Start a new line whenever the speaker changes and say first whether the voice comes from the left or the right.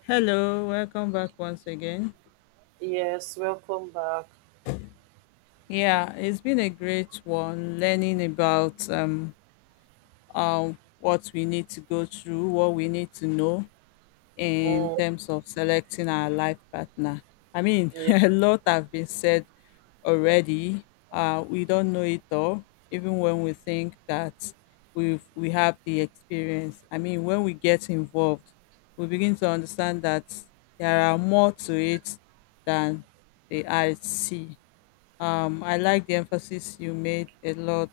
left: Hello, welcome back once again.
right: Yes, welcome back.
left: Yeah, it's been a great one learning about what we need to go through, what we need to know, in
right: Mm,
left: terms of selecting our life partner. I mean,
right: yeah.
left: a lot have been said already. We don't know it all, even when we think that we have the experience. I mean, when we get involved, we begin to understand that there are more to it than the eye see. I like the emphasis you made a lot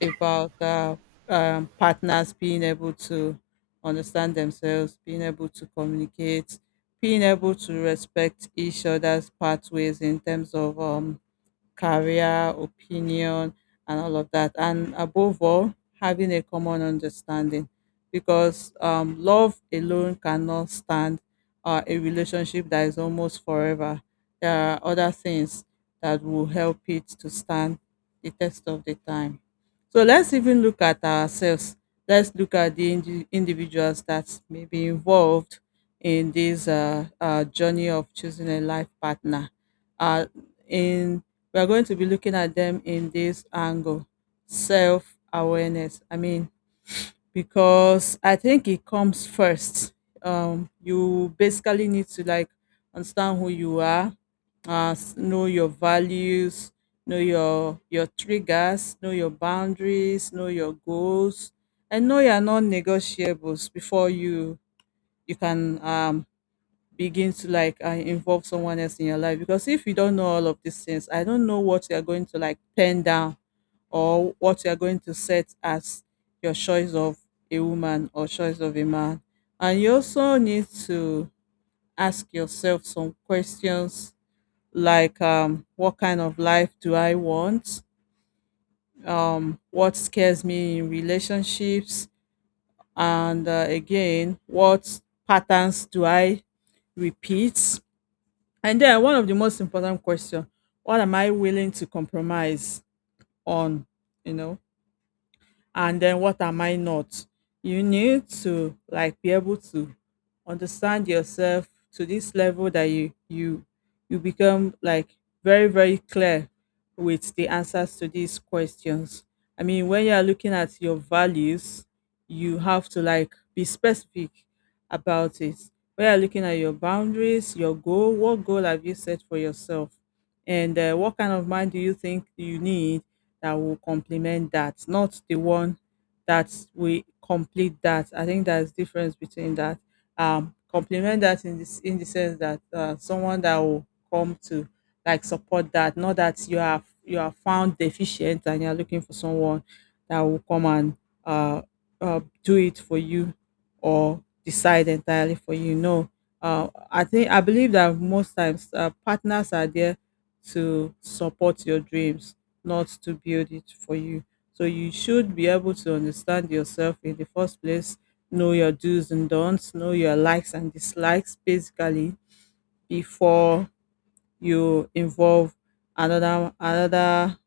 left: about partners being able to understand themselves, being able to communicate, being able to respect each other's pathways in terms of career, opinion, and all of that. And above all, having a common understanding because love alone cannot stand a relationship that is almost forever. There are other things that will help it to stand the test of the time. So let's even look at ourselves. Let's look at the individuals that may be involved in this journey of choosing a life partner. Uh, in we are going to be looking at them in this angle, self awareness. I mean, because I think it comes first. You basically need to, like, understand who you are. Know your values, know your triggers, know your boundaries, know your goals, and know your non-negotiables before you can begin to, like, involve someone else in your life, because if you don't know all of these things, I don't know what you're going to, like, pen down or what you're going to set as your choice of a woman or choice of a man. And you also need to ask yourself some questions, like, what kind of life do I want, what scares me in relationships, and again, what patterns do I repeat, and then one of the most important question, what am I willing to compromise on? You know, and then what am I not? You need to, like, be able to understand yourself to this level that you become, like, very, very clear with the answers to these questions. I mean, when you are looking at your values, you have to, like, be specific about it. When you're looking at your boundaries, your goal, what goal have you set for yourself? And what kind of mind do you think you need that will complement that, not the one that we complete that. I think there's difference between that. Complement that in this in the sense that someone that will come to, like, support that, not that you are found deficient and you're looking for someone that will come and uh, do it for you or decide entirely for you. No, I believe that most times partners are there to support your dreams, not to build it for you. So you should be able to understand yourself in the first place, know your do's and don'ts, know your likes and dislikes basically before you involve another another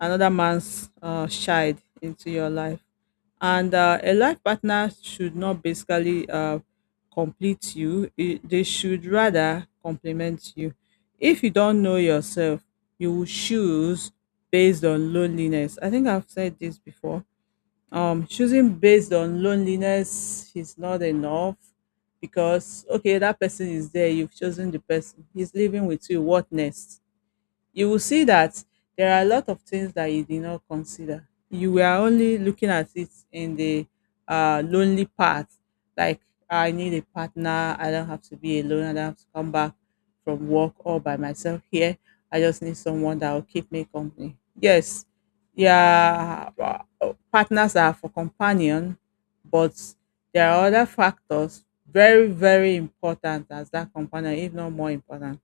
left: another man's child into your life. And a life partner should not basically complete you, they should rather complement you. If you don't know yourself, you will choose based on loneliness. I think I've said this before. Choosing based on loneliness is not enough because, okay, that person is there, you've chosen the person, he's living with you. What next? You will see that there are a lot of things that you did not consider. You were only looking at it in the lonely part, like, I need a partner. I don't have to be alone. I don't have to come back from work all by myself here. I just need someone that will keep me company. Yes, yeah, partners are for companion, but there are other factors very, very important as that companion, if not more important,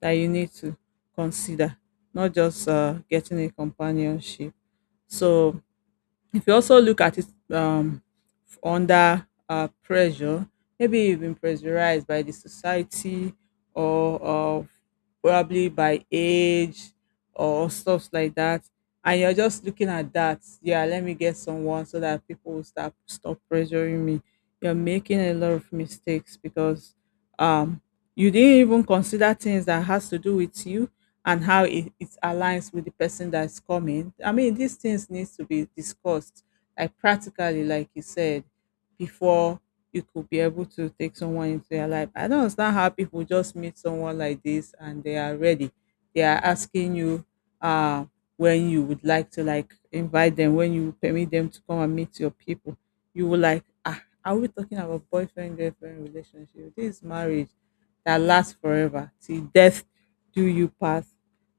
left: that you need to consider, not just getting a companionship. So if you also look at it, um, under pressure, maybe you've been pressurized by the society, or probably by age or stuff like that. And you're just looking at that. Yeah, let me get someone so that people will stop pressuring me. You're making a lot of mistakes because um you didn't even consider things that has to do with you and how it aligns with the person that's coming. I mean, these things needs to be discussed, like, practically, like you said, before you could be able to take someone into your life. I don't understand how people just meet someone like this and they are ready. They are asking you uh, when you would like to, like, invite them, when you permit them to come and meet your people. You will like, ah, are we talking about boyfriend girlfriend relationship? This is marriage that lasts forever till death do you part.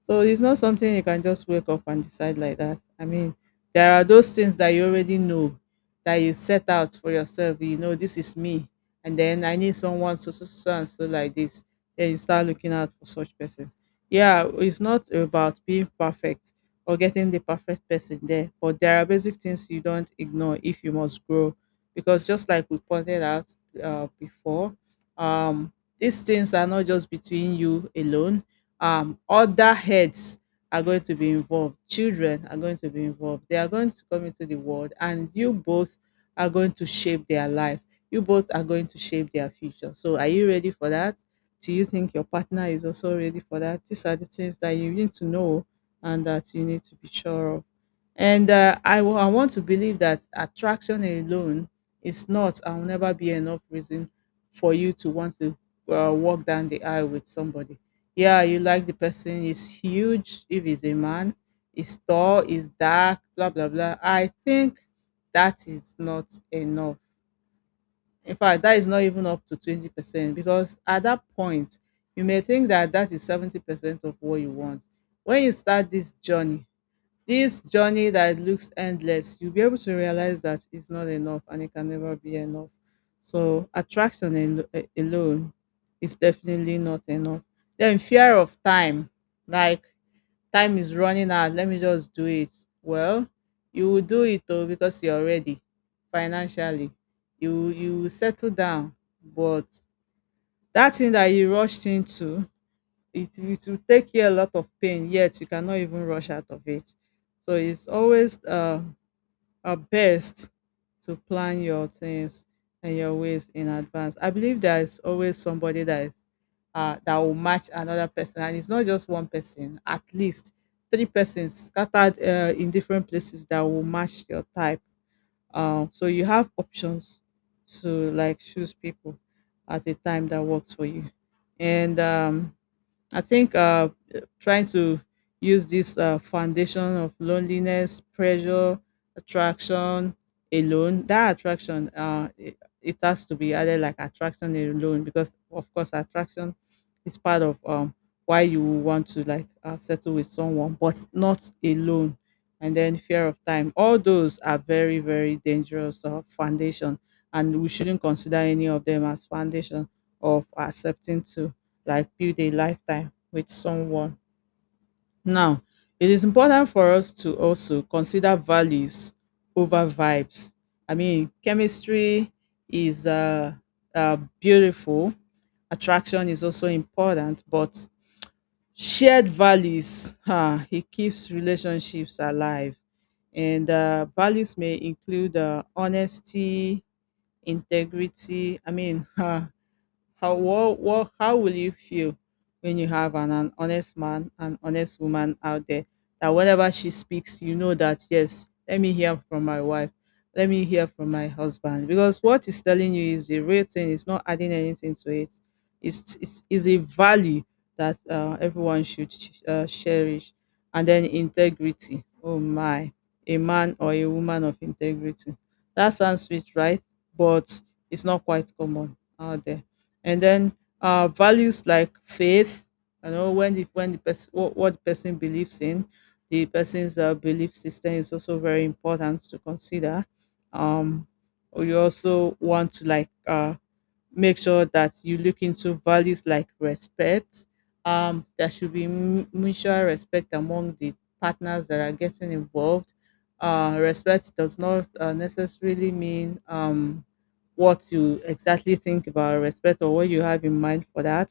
left: So it's not something you can just wake up and decide like that. I mean, there are those things that you already know that you set out for yourself. You know, this is me, and then I need someone so so so and so like this. Then you start looking out for such persons. Yeah, it's not about being perfect or getting the perfect person there, but there are basic things you don't ignore if you must grow, because just like we pointed out before, um, these things are not just between you alone. Other heads are going to be involved. Children are going to be involved. They are going to come into the world, and you both are going to shape their life. You both are going to shape their future. So, are you ready for that? Do you think your partner is also ready for that? These are the things that you need to know and that you need to be sure of. And I want to believe that attraction alone is not and will never be enough reason for you to want to walk down the aisle with somebody. Yeah, you like the person is huge, if he's a man, is tall, is dark, blah blah blah. I think that is not enough. In fact, that is not even up to 20%, because at that point you may think that that is 70% of what you want. When you start this journey, this journey that looks endless, you'll be able to realize that it's not enough and it can never be enough. So, attraction alone is definitely not enough. Then, fear of time, like, time is running out, let me just do it. Well, you will do it, though, because you're ready financially. You will settle down, but that thing that you rushed into, it will take you a lot of pain, yet you cannot even rush out of it. So it's always our best to plan your things and your ways in advance. I believe there is always somebody that is that will match another person, and it's not just one person. At least three persons scattered in different places that will match your type. So you have options to, like, choose people at a time that works for you. And I think trying to use this foundation of loneliness, pressure, attraction alone, that attraction, it has to be added like attraction alone, because, of course, attraction is part of why you want to, like, settle with someone, but not alone. And then fear of time. All those are very, very dangerous foundation, and we shouldn't consider any of them as foundation of accepting to, like, build a lifetime with someone. Now, it is important for us to also consider values over vibes. I mean, chemistry is beautiful, attraction is also important, but shared values e keeps relationships alive. And values may include honesty, integrity. I mean, how what, how will you feel when you have an honest man, an honest woman out there, that whenever she speaks, you know that, yes, let me hear from my wife, let me hear from my husband. Because what is telling you is the real thing, it's not adding anything to it. It's a value that everyone should cherish. And then integrity. Oh my, a man or a woman of integrity. That sounds sweet, right? But it's not quite common out there, and then values like faith. You know, when the person what the person believes in, the person's belief system is also very important to consider. um you also want to make sure that you look into values like respect. There should be mutual respect among the partners that are getting involved. Respect does not necessarily mean what you exactly think about respect, or what you have in mind for that.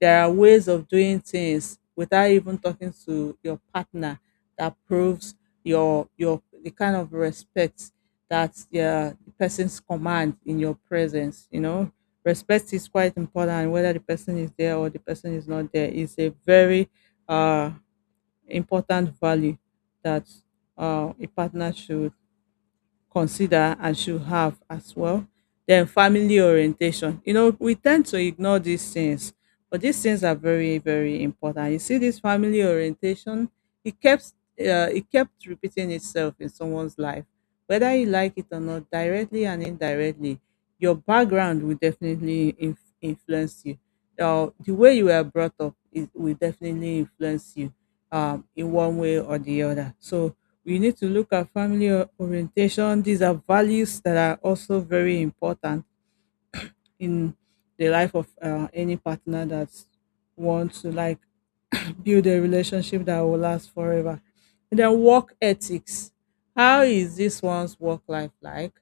left: There are ways of doing things without even talking to your partner that proves your the kind of respect that, yeah, the person's command in your presence. You know, respect is quite important whether the person is there or the person is not there. It's a very uh, important value that a partner should consider and should have as well. Then family orientation. You know, we tend to ignore these things, but these things are very, very important. You see, this family orientation, it kept, it kept repeating itself in someone's life, whether you like it or not, directly and indirectly. Your background will definitely influence you. The way you were brought up is, will definitely influence you in one way or the other. So we need to look at family orientation. These are values that are also very important in the life of any partner that wants to like build a relationship that will last forever. And then work ethics. How is this one's work life like?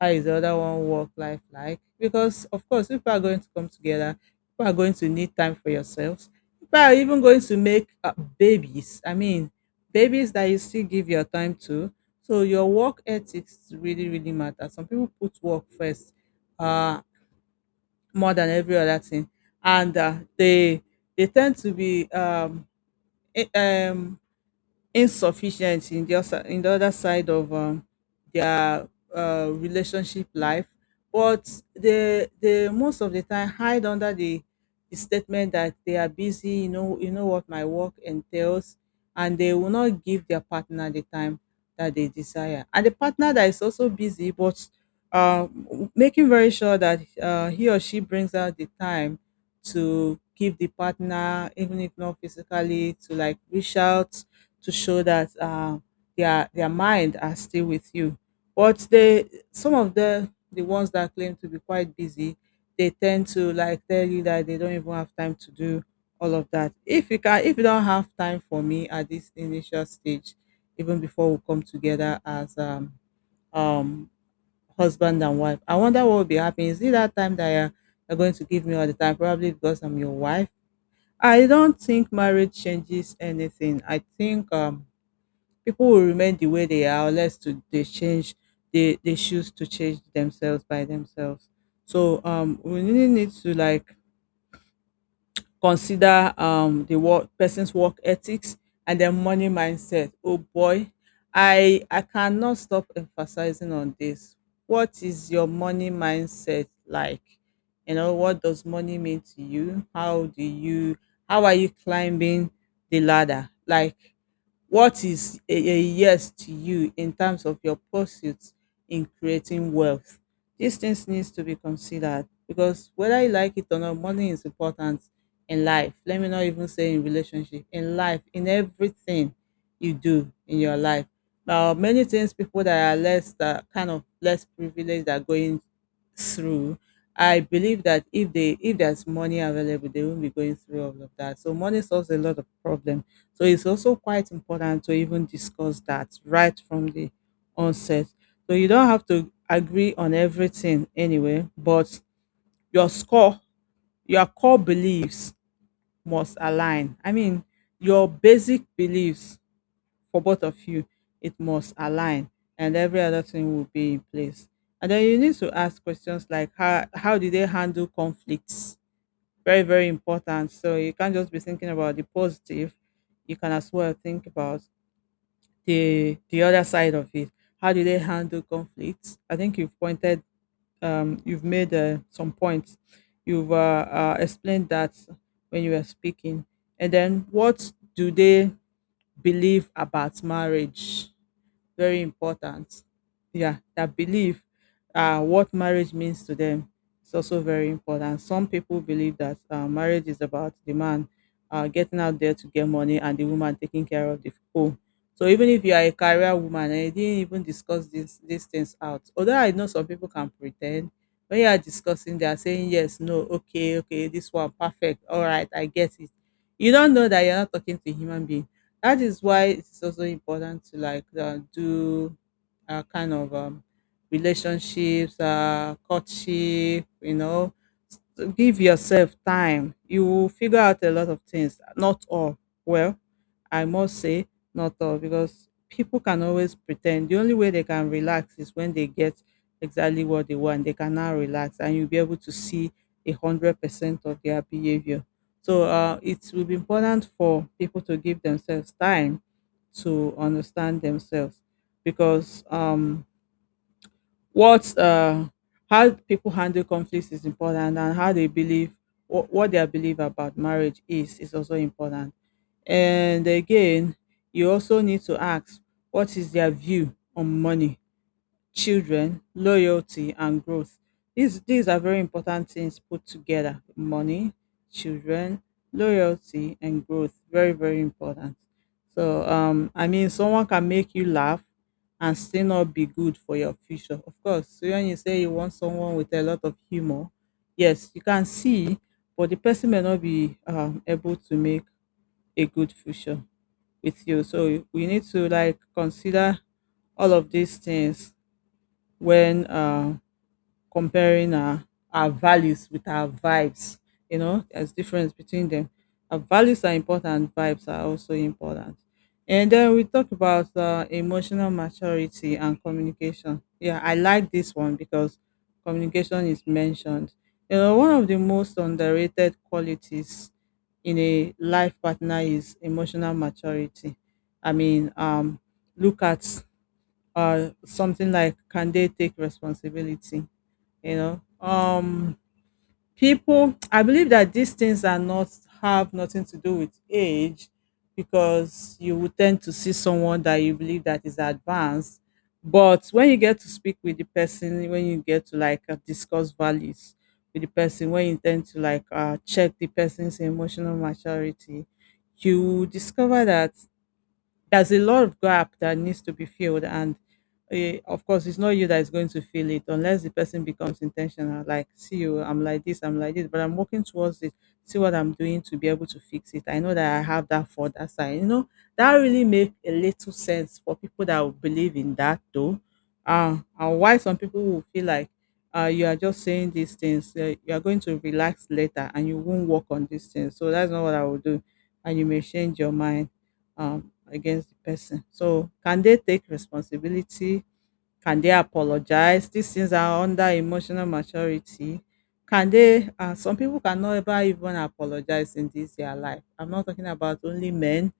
left: How is the other one work life like? Because of course, people are going to come together. People are going to need time for yourselves. People are even going to make babies. I mean, babies that you still give your time to. So your work ethics really, really matter. Some people put work first, uh, more than every other thing, and they tend to be it, um insufficient in the other side of their relationship life, but they most of the time hide under the statement that they are busy. You know, you know what my work entails, and they will not give their partner the time that they desire. And the partner that is also busy, but uh, making very sure that he or she brings out the time to give the partner, even if not physically, to like reach out to show that, their mind are still with you. But they, some of the ones that claim to be quite busy, they tend to like tell you that they don't even have time to do all of that. If you can, if you don't have time for me at this initial stage, even before we come together as um husband and wife, I wonder what will be happening. Is it that time that you're going to give me all the time? Probably because I'm your wife. I don't think marriage changes anything. I think people will remain the way they are unless to, they change, they choose to change themselves by themselves. So we really need to like consider the work, person's work ethics and their money mindset. Oh boy, I cannot stop emphasizing on this. What is your money mindset like? You know, what does money mean to you? How do you, how are you climbing the ladder? Like, what is a yes to you in terms of your pursuits in creating wealth? These things needs to be considered, because whether you like it or not, money is important in life. Let me not even say in relationship, in life, in everything you do in your life. Now, many things people that are less, that kind of less privileged are going through. I believe that if they, if there's money available, they won't be going through all of that. So money solves a lot of problem, so it's also quite important to even discuss that right from the onset. So you don't have to agree on everything anyway, but your score, your core beliefs must align. I mean, your basic beliefs for both of you, it must align, and every other thing will be in place. And then you need to ask questions like, how do they handle conflicts? Very, very important. So you can't just be thinking about the positive. You can as well think about the other side of it. How do they handle conflicts? I think you've pointed, you've made some points, you've explained that when you were speaking. And then, what do they believe about marriage? Very important. Yeah, that believe, what marriage means to them is also very important. Some people believe that marriage is about the man getting out there to get money, and the woman taking care of the home. So even if you are a career woman and you didn't even discuss these things out, although I know some people can pretend, when you are discussing, they are saying yes, no, okay, okay, this one perfect, all right, I get it. You don't know that you're not talking to a human being. That is why it's also important to do kind of relationships, courtship, you know, give yourself time. You will figure out a lot of things, not all. Well, I must say, not all, because people can always pretend. The only way they can relax is when they get exactly what they want. They can now relax, and you'll be able to see 100% of their behavior. So it will be important for people to give themselves time to understand themselves, because what how people handle conflicts is important, and how they believe, what their belief about marriage is also important. And again, you also need to ask, what is their view on money, children, loyalty, and growth? These are very important things put together. Money, children, loyalty, and growth. Very, very important. So I mean, someone can make you laugh and still not be good for your future. Of course, so when you say you want someone with a lot of humor, yes, you can see, but the person may not be able to make a good future with you. So we need to like consider all of these things when comparing our values with our vibes. You know, there's difference between them. Our values are important, vibes are also important. And then we talk about emotional maturity and communication. Yeah, I like this one because communication is mentioned. You know, one of the most underrated qualities in a life partner is emotional maturity. I mean, look at something like, can they take responsibility? You know, people, I believe that these things are not, have nothing to do with age, because you would tend to see someone that you believe that is advanced, but when you get to speak with the person, when you get to discuss values with the person, when you tend to check the person's emotional maturity, you discover that there's a lot of gap that needs to be filled. And of course it's not you that is going to fill it, unless the person becomes intentional, like, see, you, I'm like this, I'm like this, but I'm working towards it. See what I'm doing to be able to fix it. I know that I have that for that side, you know. That really make a little sense for people that will believe in that, though. And why some people will feel like, you are just saying these things, you are going to relax later, and you won't work on these things. So that's not what I will do, and you may change your mind. Um Against the person. So can they take responsibility? Can they apologize? These things are under emotional maturity. Can they? Some people cannot ever even apologize in this their life. I'm not talking about only men,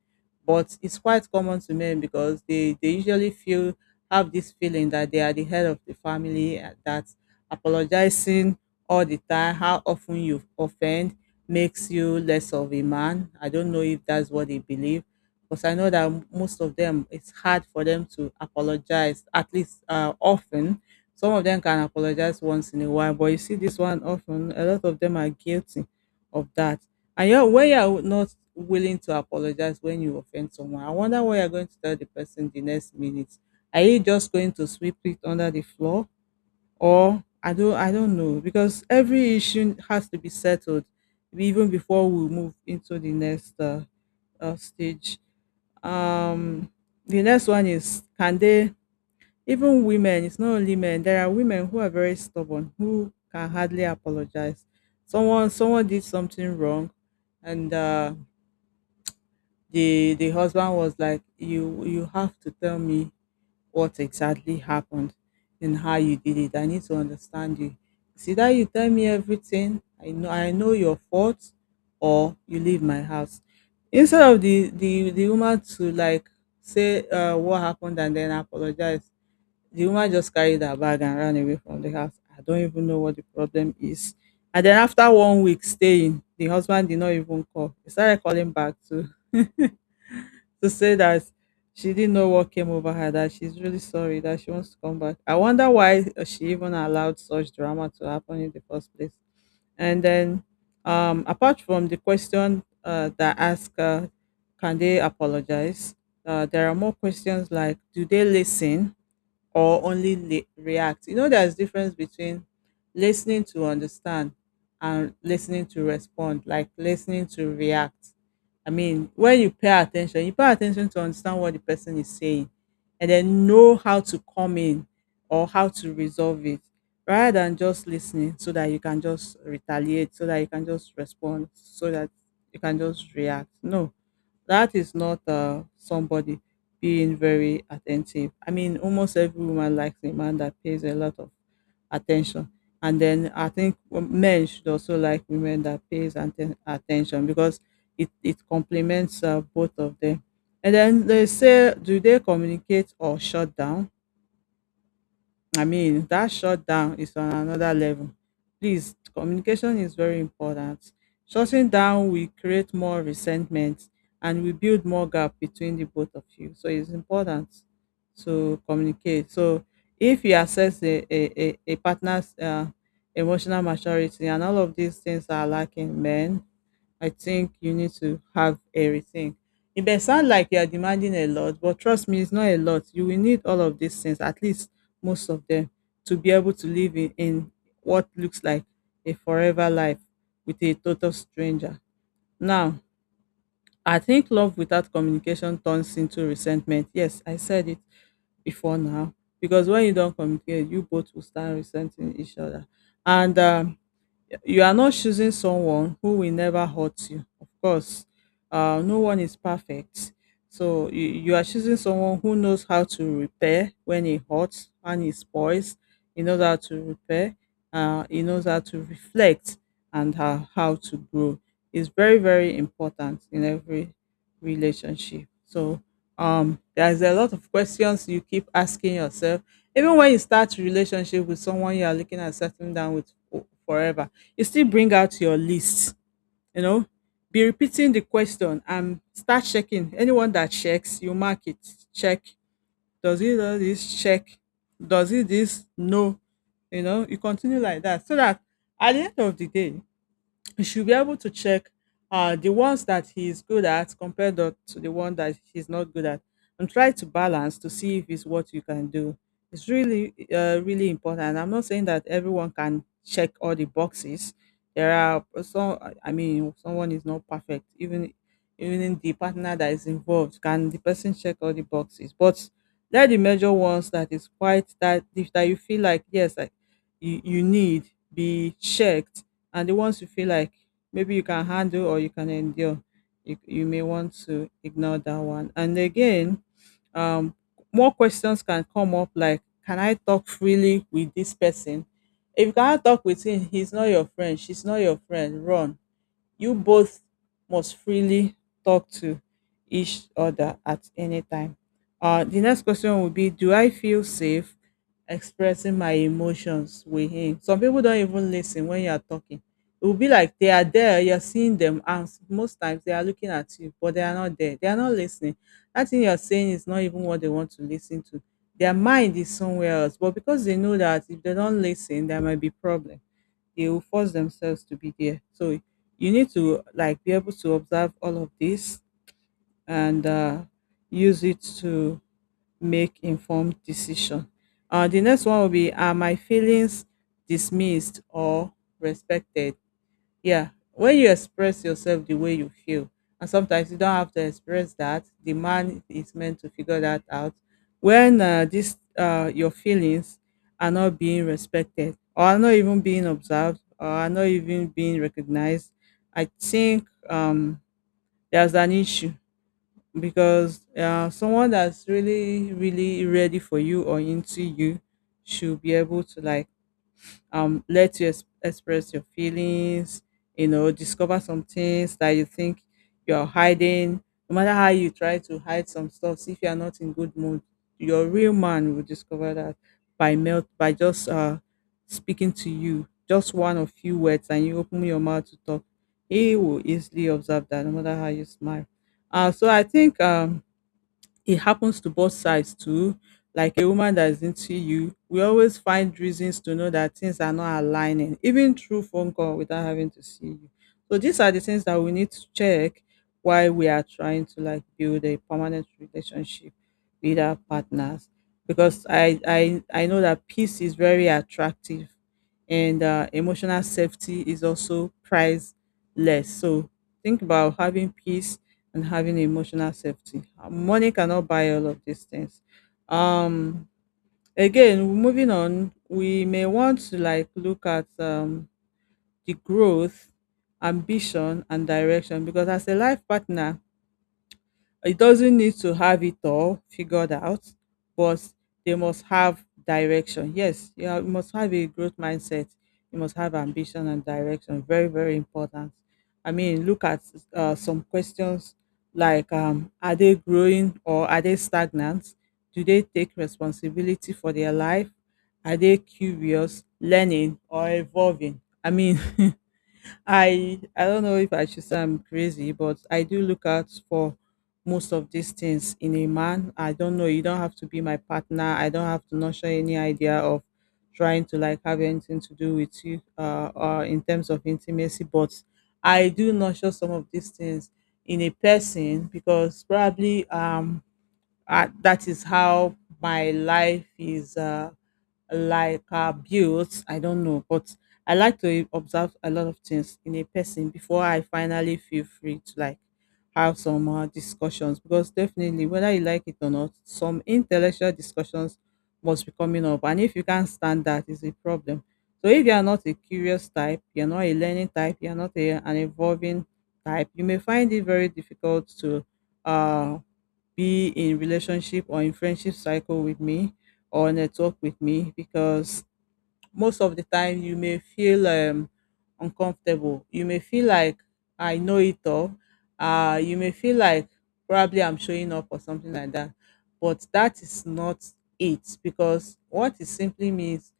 left: but it's quite common to men, because they usually feel, have this feeling that they are the head of the family, that apologizing all the time, how often you offend, makes you less of a man. I don't know if that's what they believe, because I know that most of them, it's hard for them to apologize, at least, often. Some of them can apologize once in a while, but you see this one often, a lot of them are guilty of that. And when you're not willing to apologize when you offend someone, I wonder what you're going to tell the person the next minute. Are you just going to sweep it under the floor? Or, I don't know. Because every issue has to be settled even before we move into the next stage. Um, the next one is, can they, even women? It's not only men. There are women who are very stubborn who can hardly apologize. Someone did something wrong, and the husband was like, you have to tell me what exactly happened and how you did it. I need to understand. You see that you tell me everything. I know your faults, or you leave my house. Instead of the woman to like say what happened and then apologize, the woman just carried her bag and ran away from the house. I don't even know what the problem is. And then after one week staying, the husband did not even call. He started calling back too to say that she didn't know what came over her, that she's really sorry, that she wants to come back. I wonder why she even allowed such drama to happen in the first place. And then, apart from the question that ask, can they apologize? There are more questions like, do they listen or only react? You know, there's difference between listening to understand and listening to respond, like listening to react. I mean, when you pay attention to understand what the person is saying and then know how to come in or how to resolve it, rather than just listening so that you can just retaliate, so that you can just respond, so that you can just react. No, that is not somebody being very attentive. I mean, almost every woman likes a man that pays a lot of attention. And then I think men should also like women that pays attention, because it complements both of them. And then they say, do they communicate or shut down? I mean, that shutdown is on another level. Please, communication is very important. Shutting down will create more resentment and we build more gap between the both of you. So it's important to communicate. So if you assess a partner's emotional maturity and all of these things are lacking, man, I think you need to have everything. It may sound like you are demanding a lot, but trust me, it's not a lot. You will need all of these things, at least most of them, to be able to live in what looks like a forever life with a total stranger. Now, I think love without communication turns into resentment. Yes, I said it before now. Because when you don't communicate, you both will start resenting each other. And you are not choosing someone who will never hurt you. Of course, no one is perfect. So you are choosing someone who knows how to repair when it hurts and it spoils. He knows how to repair. He knows how to reflect and how to grow. It's very, very important in every relationship. So there's a lot of questions you keep asking yourself, even when you start a relationship with someone you are looking at settling down with forever. You still bring out your list, you know, be repeating the question and start checking. Anyone that checks, you mark it. Check. Does he do this? Check. Does he this? No. You know, you continue like that so that at the end of the day, you should be able to check the ones that he is good at compared to the one that he's not good at, and try to balance to see if it's what you can do. It's really really important. I'm not saying that everyone can check all the boxes. There are some. I mean, someone is not perfect. Even in the partner that is involved, can the person check all the boxes? But there are the major ones that is quite, that if that you feel like yes, you need be checked, and the ones you feel like maybe you can handle or you can endure, you may want to ignore that one. And again, um more questions can come up like, can I talk freely with this person? If you cannot talk with him, he's not your friend. She's not your friend. Run. You both must freely talk to each other at any time. The next question would be, do I feel safe expressing my emotions with him? Some people don't even listen when you are talking. It will be like they are there, you're seeing them, and most times they are looking at you, but they are not there. They are not listening. That thing you're saying is not even what they want to listen to. Their mind is somewhere else, but because they know that if they don't listen, there might be problem, they will force themselves to be there. So you need to like be able to observe all of this and use it to make informed decision. The next one will be, are my feelings dismissed or respected? Yeah. When you express yourself the way you feel, and sometimes you don't have to express that, the man is meant to figure that out. When this your feelings are not being respected, or are not even being observed, or are not even being recognized, I think there's an issue, because someone that's really, really ready for you or into you should be able to like let you express your feelings, you know, discover some things that you think you're hiding. No matter how you try to hide some stuff, if you're not in good mood, your real man will discover that by just speaking to you, just one or few words, and you open your mouth to talk. He will easily observe that no matter how you smile. So I think it happens to both sides too. Like a woman that is into you, we always find reasons to know that things are not aligning, even through phone call without having to see you. So these are the things that we need to check while we are trying to like build a permanent relationship with our partners. Because I know that peace is very attractive and emotional safety is also priceless. So think about having peace and having emotional safety. Money cannot buy all of these things. Um, Again, moving on, we may want to like look at the growth, ambition, and direction, because as a life partner, it doesn't need to have it all figured out, but they must have direction. Yes, you must have a growth mindset. You must have ambition and direction. Very, very important. I mean, look at some questions like, are they growing or are they stagnant? Do they take responsibility for their life? Are they curious, learning, or evolving? I mean, I don't know if I should say I'm crazy, but I do look out for most of these things in a man. I don't know. You don't have to be my partner. I don't have to nurture any idea of trying to like have anything to do with you, or in terms of intimacy. But I do nurture some of these things in a person, because probably that is how my life is like built. I don't know, but I like to observe a lot of things in a person before I finally feel free to like have some discussions. Because definitely, whether you like it or not, some intellectual discussions must be coming up, and if you can't stand that, is a problem. So if you are not a curious type, you are not a learning type, you are not an evolving type, you may find it very difficult to. Uh, be in relationship or in friendship cycle with me or network with me, because most of the time you may feel uncomfortable. You may feel like I know it all. You may feel like probably I'm showing up or something like that. But that is not it, because what it simply means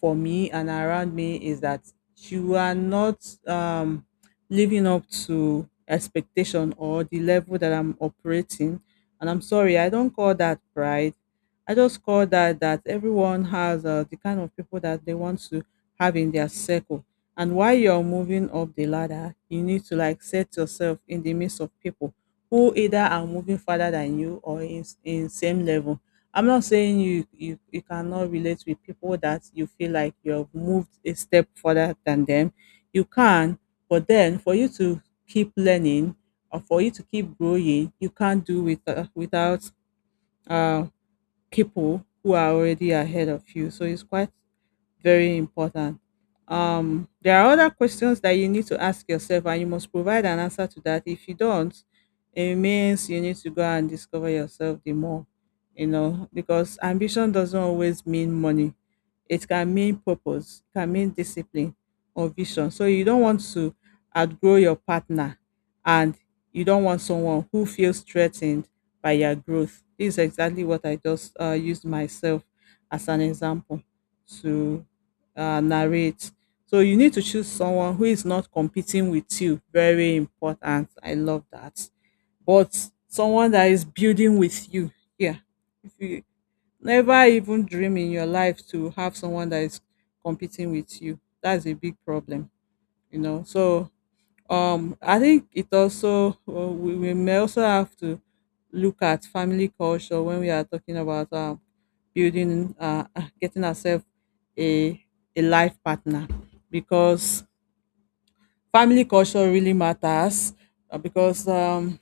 left: for me and around me is that you are not living up to expectation or the level that I'm operating. And I'm sorry, I don't call that pride. I just call that that everyone has the kind of people that they want to have in their circle. And while you're moving up the ladder, you need to like set yourself in the midst of people who either are moving further than you or in same level. I'm not saying you cannot relate with people that you feel like you've moved a step further than them. You can, but then for you to keep learning or for you to keep growing, you can't do with without uh, people who are already ahead of you. So it's quite very important. There are other questions that you need to ask yourself, and you must provide an answer to that. If you don't, it means you need to go and discover yourself the more, you know, because ambition doesn't always mean money. It can mean purpose, it can mean discipline or vision. So you don't want to outgrow your partner, and you don't want someone who feels threatened by your growth. This is exactly what I just used myself as an example to narrate. So you need to choose someone who is not competing with you. Very important. I love that. But someone that is building with you. Yeah. If you never even dream in your life to have someone that is competing with you, that's a big problem. You know. So I think it also we may also have to look at family culture when we are talking about building getting ourselves a a life partner because family culture really matters because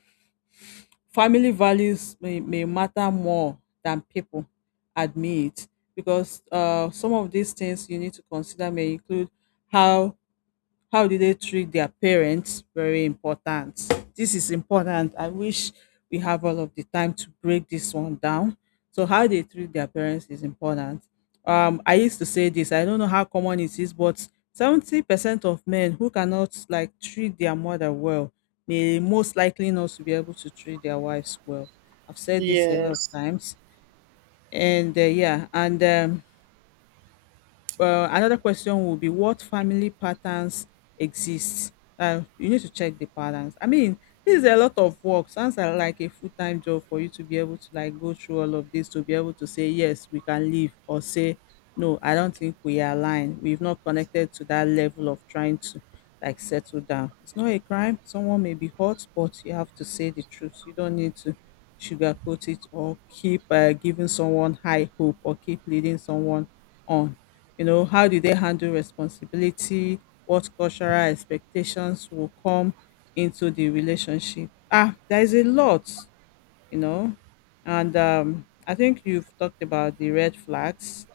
left: family values may matter more than people admit because some of these things you need to consider may include how how do they treat their parents? Very important. This is important. I wish we have all of the time to break this one down. So, how they treat their parents is important. I used to say this, I don't know how common it is, but 70% of men who cannot like treat their mother well may most likely not to be able to treat their wives well. I've said this a lot of
right: Yes.
left: times. And yeah, and well, another question would be, what family patterns exist? You need to check the patterns. I mean, this is a lot of work. Sounds like a full time job for you to be able to like go through all of this to be able to say yes, we can leave, or say no, I don't think we are aligned. We've not connected to that level of trying to like settle down. It's not a crime. Someone may be hurt, but you have to say the truth. You don't need to sugarcoat it or keep giving someone high hope or keep leading someone on. You know, how do they handle responsibility, what cultural expectations will come into the relationship? Ah, there is a lot, you know. And I think you've talked about the red flags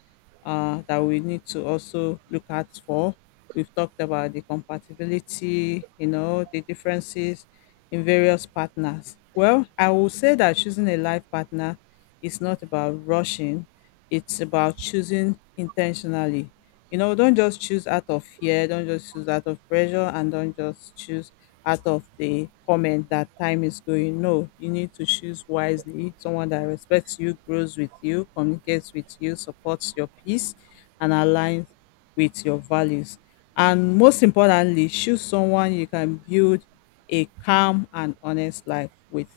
left: that we need to also look at for. We've talked about the compatibility, you know, the differences in various partners. Well, I will say that choosing a life partner is not about rushing, it's about choosing intentionally. You know, don't just choose out of fear, don't just choose out of pressure, and don't just choose out of the comment that time is going. No, you need to choose wisely. Someone that respects you, grows with you, communicates with you, supports your peace, and aligns with your values. And most importantly, choose someone you can build a calm and honest life with.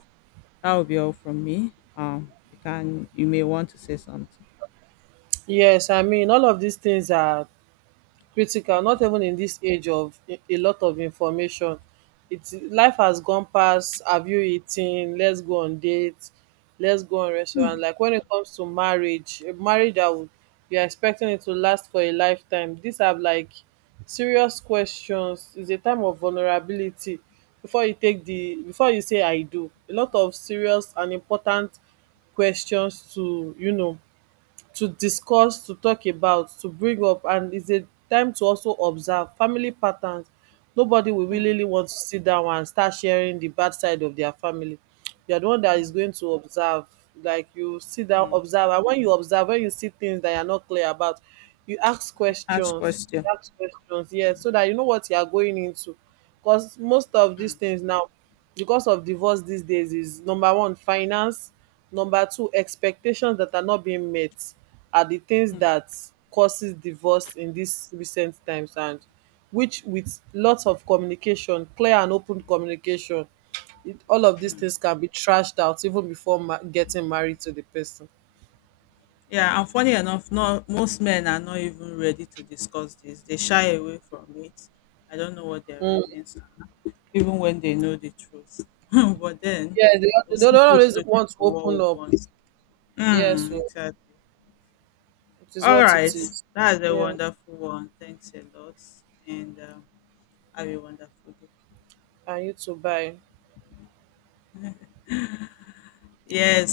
left: That will be all from me. You can you may want to say something.
right: Yes, I mean all of these things are critical not even in this age of a lot of information. It's life has gone past, have you eaten, let's go on dates, let's go on restaurant. Like when it comes to marriage, a marriage that would, you're expecting it to last for a lifetime, these are like serious questions. It's a time of vulnerability before you take the, before you say I do. A lot of serious and important questions to, you know, to discuss, to talk about, to bring up. And it's a time to also observe family patterns. Nobody will
left: Hmm,
right: willingly want to sit down and start sharing the bad side of their family. You are the one that is
left: hmm,
right: going to observe, like you sit down,
left: hmm.
right: observe, and when you observe, when you see things that you are not clear about, you ask
left: You ask
right: questions.
left: question.
right: You ask questions,
left: Hmm.
right: yes,
left: Hmm.
right: so that you know what you are going into. Because most of these things now, because of divorce these days, is number one, finance, number two, expectations that are not being met are the things that causes divorce in these recent times. And which with lots of communication, clear and open communication, it, all of these things can be trashed out even before getting married to the person.
left: Yeah, and funny enough, not most men are not even ready to discuss this. They shy away from it. I don't know what their
right: Mm,
left: reasons are, even when they know the truth. But then
right: yeah, they
left: we'll
right: don't
left: still keep
right: always
left: looking
right: want to
left: for what we
right: open up.
left: want.
right: Yeah,
left: Mm,
right: so
left: exactly.
right: it is
left: All
right: what it
left: right.
right: is.
left: That's a
right: Yeah,
left: wonderful one. Thanks a lot. And have a wonderful day.
right: and you too. Bye.
left: Yes.